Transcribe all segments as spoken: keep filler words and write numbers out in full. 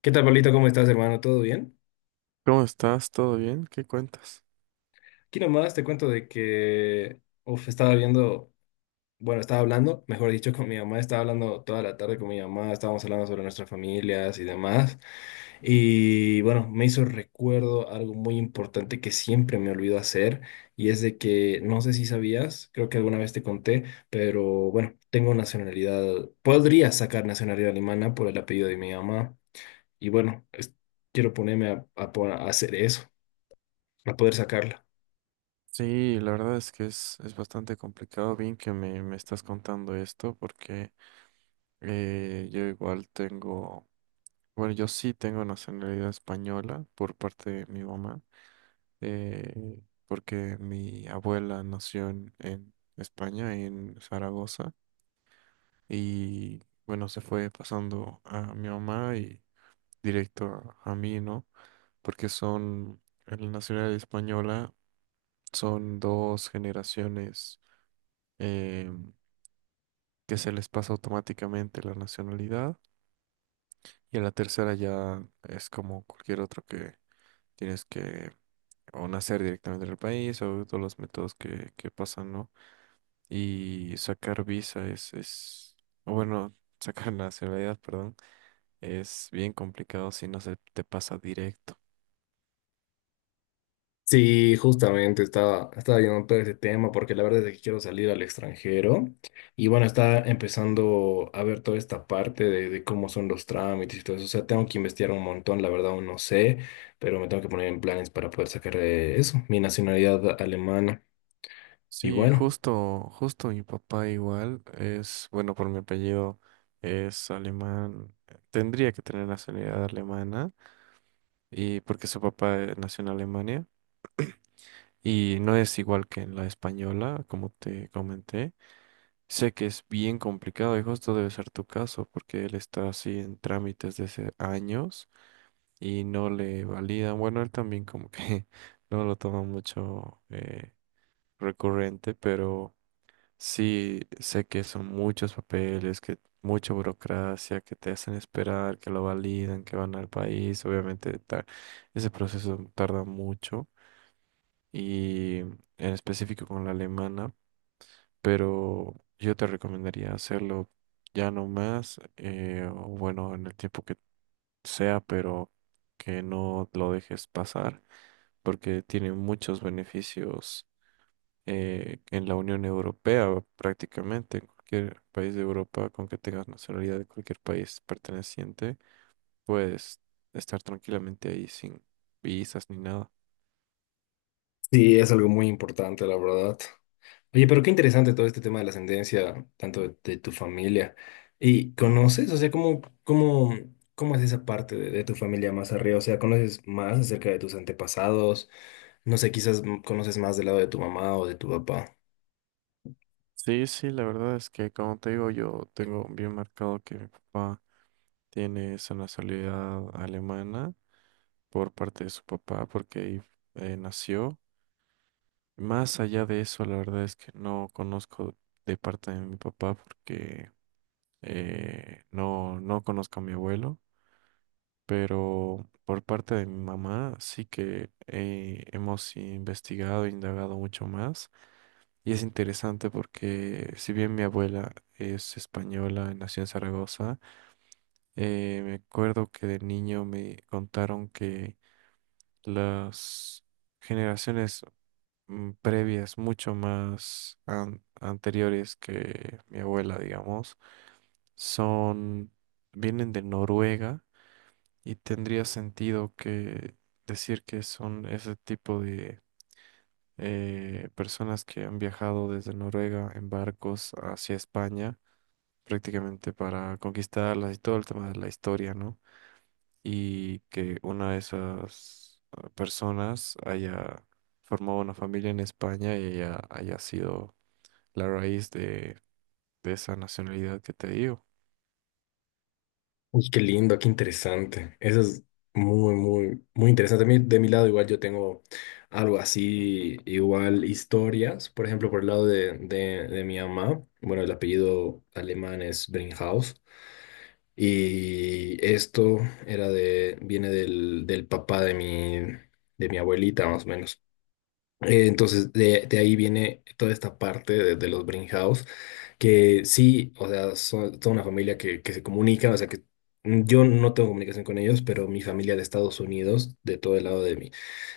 ¿Qué tal, Pablito? ¿Cómo estás, hermano? ¿Todo bien? ¿Cómo estás? ¿Todo bien? ¿Qué cuentas? Aquí nomás te cuento de que, uf, estaba viendo, bueno, estaba hablando, mejor dicho, con mi mamá, estaba hablando toda la tarde con mi mamá, estábamos hablando sobre nuestras familias y demás. Y bueno, me hizo recuerdo algo muy importante que siempre me olvido hacer, y es de que, no sé si sabías, creo que alguna vez te conté, pero bueno, tengo nacionalidad, podría sacar nacionalidad alemana por el apellido de mi mamá, y bueno, es- quiero ponerme a a po- a hacer eso. A poder sacarla. Sí, la verdad es que es, es bastante complicado. Bien que me, me estás contando esto porque eh, yo igual tengo, bueno, yo sí tengo nacionalidad española por parte de mi mamá, eh, porque mi abuela nació en, en España, en Zaragoza, y bueno, se fue pasando a mi mamá y directo a, a mí, ¿no? Porque son, en la nacionalidad española son dos generaciones eh, que se les pasa automáticamente la nacionalidad, y a la tercera ya es como cualquier otro, que tienes que o nacer directamente en el país o todos los métodos que, que pasan, ¿no? Y sacar visa es, es, o bueno, sacar nacionalidad, perdón, es bien complicado si no se te pasa directo. Sí, justamente estaba, estaba viendo todo ese tema porque la verdad es que quiero salir al extranjero y bueno, está empezando a ver toda esta parte de, de cómo son los trámites y todo eso. O sea, tengo que investigar un montón, la verdad aún no sé, pero me tengo que poner en planes para poder sacar eh, eso, mi nacionalidad alemana. Y Sí, bueno. justo, justo mi papá igual es, bueno, por mi apellido es alemán, tendría que tener nacionalidad alemana, y porque su papá eh, nació en Alemania, y no es igual que en la española, como te comenté. Sé que es bien complicado y justo debe ser tu caso, porque él está así en trámites desde hace años y no le validan. Bueno, él también como que no lo toma mucho eh, recurrente. Pero sí, sé que son muchos papeles, que mucha burocracia, que te hacen esperar, que lo validan, que van al país. Obviamente, ta- ese proceso tarda mucho, y en específico con la alemana, pero yo te recomendaría hacerlo ya no más, eh, o bueno, en el tiempo que sea, pero que no lo dejes pasar, porque tiene muchos beneficios eh, en la Unión Europea. Prácticamente en cualquier país de Europa, con que tengas nacionalidad de cualquier país perteneciente, puedes estar tranquilamente ahí sin visas ni nada. Sí, es algo muy importante, la verdad. Oye, pero qué interesante todo este tema de la ascendencia, tanto de, de tu familia. ¿Y conoces? O sea, ¿cómo, cómo, ¿cómo es esa parte de, de tu familia más arriba? O sea, ¿conoces más acerca de tus antepasados? No sé, quizás mm, conoces más del lado de tu mamá o de tu papá. Sí, sí, la verdad es que, como te digo, yo tengo bien marcado que mi papá tiene esa nacionalidad alemana por parte de su papá porque ahí eh, nació. Más allá de eso, la verdad es que no conozco de parte de mi papá porque Eh, no, no conozco a mi abuelo, pero por parte de mi mamá sí que eh, hemos investigado e indagado mucho más. Y es interesante porque, si bien mi abuela es española, nació en Zaragoza, eh, me acuerdo que de niño me contaron que las generaciones mm, previas, mucho más an- anteriores que mi abuela, digamos, son, vienen de Noruega. Y tendría sentido que decir que son ese tipo de eh, personas que han viajado desde Noruega en barcos hacia España, prácticamente para conquistarlas, y todo el tema de la historia, ¿no? Y que una de esas eh, personas haya formado una familia en España y haya, haya sido la raíz de, de esa nacionalidad que te digo. Uy, qué lindo, qué interesante. Eso es muy, muy, muy interesante. Mi- De mi lado, igual yo tengo algo así, igual historias. Por ejemplo, por el lado de, de, de mi mamá, bueno, el apellido alemán es Brinkhaus. Y esto era de, viene del, del papá de mi, de mi abuelita, más o menos. Eh, entonces, de, de ahí viene toda esta parte de, de los House que sí, o sea, son toda una familia que, que se comunica, o sea, que mm, yo no tengo comunicación con ellos, pero mi familia de Estados Unidos, de todo el lado de mi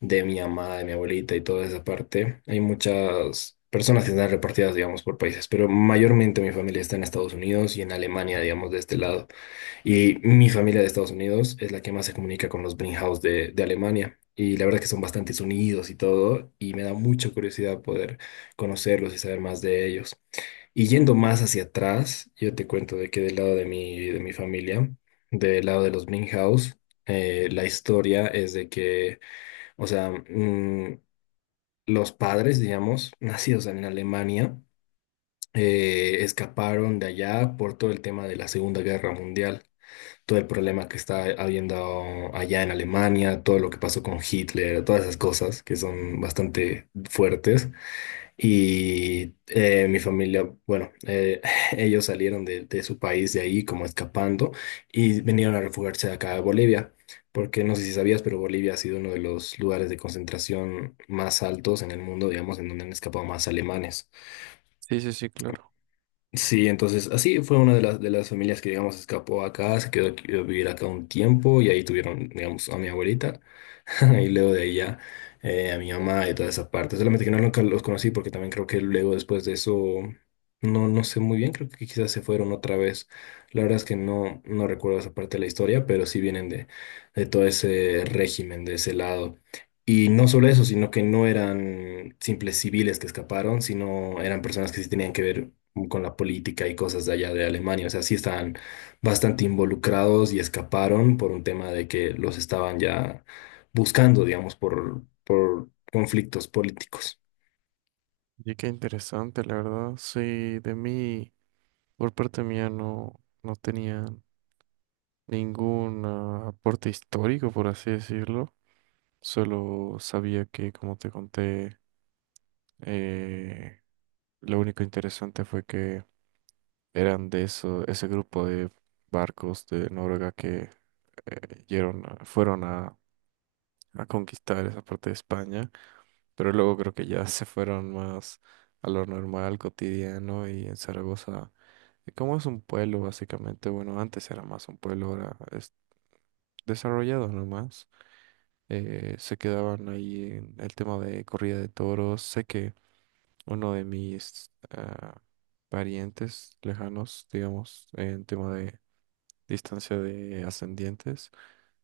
de mi mamá, de mi abuelita y toda esa parte. Hay muchas personas que están repartidas, digamos, por países, pero mayormente mi familia está en Estados Unidos y en Alemania, digamos, de este lado. Y mi familia de Estados Unidos es la que más se comunica con los Brinkhaus de, de Alemania. Y la verdad que son bastantes unidos y todo, y me da mucha curiosidad poder conocerlos y saber más de ellos. Y yendo más hacia atrás, yo te cuento de que del lado de mi, de mi familia, del lado de los Brinkhaus, eh, la historia es de que o sea, mm, los padres, digamos, nacidos en Alemania, eh, escaparon de allá por todo el tema de la Segunda Guerra Mundial, todo el problema que está habiendo allá en Alemania, todo lo que pasó con Hitler, todas esas cosas que son bastante fuertes. Y eh, mi familia, bueno, eh, ellos salieron de, de su país de ahí como escapando y vinieron a refugiarse acá a Bolivia, porque no sé si sabías, pero Bolivia ha sido uno de los lugares de concentración más altos en el mundo, digamos, en donde han escapado más alemanes. Sí, sí, sí, claro. Sí, entonces así fue una de las, de las familias que, digamos, escapó acá, se quedó aquí- a vivir acá un tiempo y ahí tuvieron, digamos, a mi abuelita. Y luego de ahí ya eh, a mi mamá y toda esa parte. Solamente que no nunca los conocí porque también creo que luego después de eso, no, no sé muy bien, creo que quizás se fueron otra vez. La verdad es que no, no recuerdo esa parte de la historia, pero sí vienen de, de todo ese régimen, de ese lado. Y no solo eso, sino que no eran simples civiles que escaparon, sino eran personas que sí tenían que ver con la política y cosas de allá de Alemania. O sea, sí estaban bastante involucrados y escaparon por un tema de que los estaban ya buscando, digamos, por, por conflictos políticos. Y qué interesante, la verdad. Sí, de mí, por parte mía, no, no tenía ningún ah, aporte histórico, por así decirlo. Solo sabía que, como te conté, eh, lo único interesante fue que eran de eso, ese grupo de barcos de Noruega que eh, yeron a- fueron a, a conquistar esa parte de España, pero luego creo que ya se fueron más a lo normal, cotidiano, y en Zaragoza, eh, como es un pueblo básicamente, bueno, antes era más un pueblo, ahora es desarrollado nomás, eh, se quedaban ahí en el tema de corrida de toros. Sé que uno de mis... ah, parientes lejanos, digamos, en tema de distancia de ascendientes,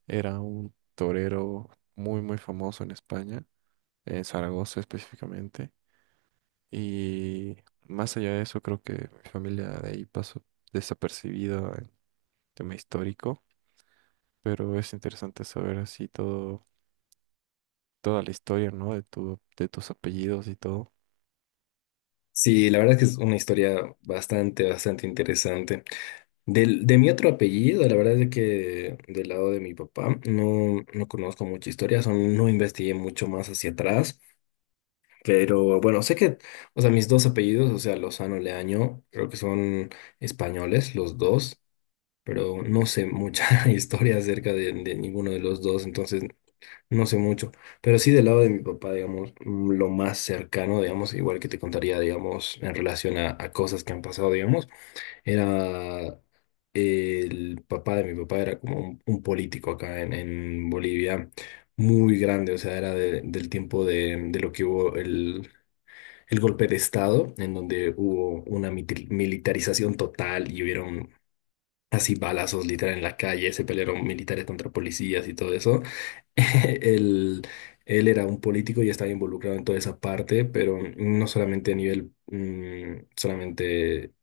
era un torero muy, muy famoso en España, en Zaragoza específicamente. Y más allá de eso, creo que mi familia de ahí pasó desapercibida en tema histórico, pero es interesante saber así todo, toda la historia, ¿no? De tu, de tus apellidos y todo. Sí, la verdad es que es una historia bastante, bastante interesante. Del, de mi otro apellido, la verdad es que del lado de mi papá no, no conozco mucha historia, son- no investigué mucho más hacia atrás, pero bueno, sé que, o sea, mis dos apellidos, o sea, Lozano, Leaño, creo que son españoles los dos, pero no sé mucha historia acerca de, de ninguno de los dos, entonces no sé mucho, pero sí del lado de mi papá, digamos, mm, lo más cercano, digamos, igual que te contaría, digamos, en relación a, a cosas que han pasado, digamos, era el papá de mi papá, era como un, un político acá en, en Bolivia, muy grande, o sea, era de- del tiempo de, de lo que hubo el, el golpe de Estado, en donde hubo una mitil- militarización total y hubieron así balazos literal en la calle, se pelearon militares contra policías y todo eso. Él, él era un político y estaba involucrado en toda esa parte, pero no solamente a nivel mm, solamente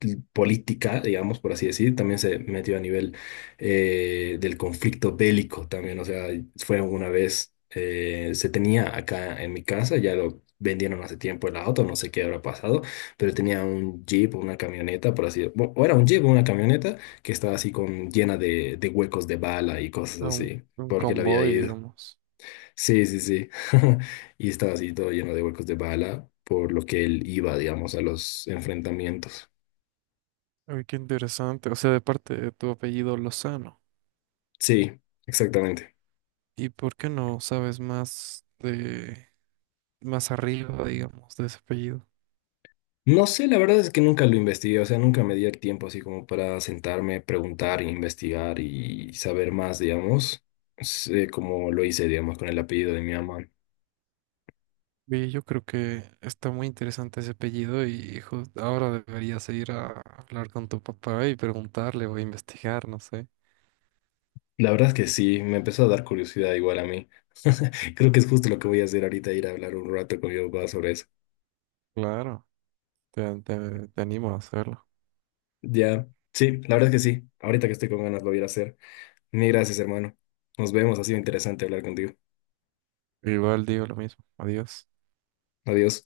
l- política, digamos, por así decir, también se metió a nivel eh, del conflicto bélico también, o sea, fue una vez, eh, se tenía acá en mi casa, ya lo vendieron hace tiempo el auto, no sé qué habrá pasado, pero tenía un jeep, o una camioneta, por así, decirlo, o era un jeep o una camioneta que estaba así con llena de, de huecos de bala y cosas Ah, un, así un porque la había convoy, ido. digamos. Sí, sí, sí. Y estaba así todo lleno de huecos de bala, por lo que él iba, digamos, a los enfrentamientos. Ay, qué interesante. O sea, de parte de tu apellido Lozano. Sí, exactamente. ¿Y por qué no sabes más de más arriba, digamos, de ese apellido? No sé, la verdad es que nunca lo investigué, o sea, nunca me di el tiempo así como para sentarme, preguntar, investigar y saber más, digamos, sé como lo hice, digamos, con el apellido de mi mamá. Oye, yo creo que está muy interesante ese apellido, y hijo, ahora deberías ir a hablar con tu papá y preguntarle o investigar, no sé. La verdad es que sí, me empezó a dar curiosidad igual a mí. Creo que es justo lo que voy a hacer ahorita, ir a hablar un rato con mi papá sobre eso. Claro, te, te, te animo a hacerlo. Ya, sí, la verdad es que sí. Ahorita que estoy con ganas lo voy a ir a hacer. Ni gracias, hermano. Nos vemos. Ha sido interesante hablar contigo. Igual digo lo mismo. Adiós. Adiós.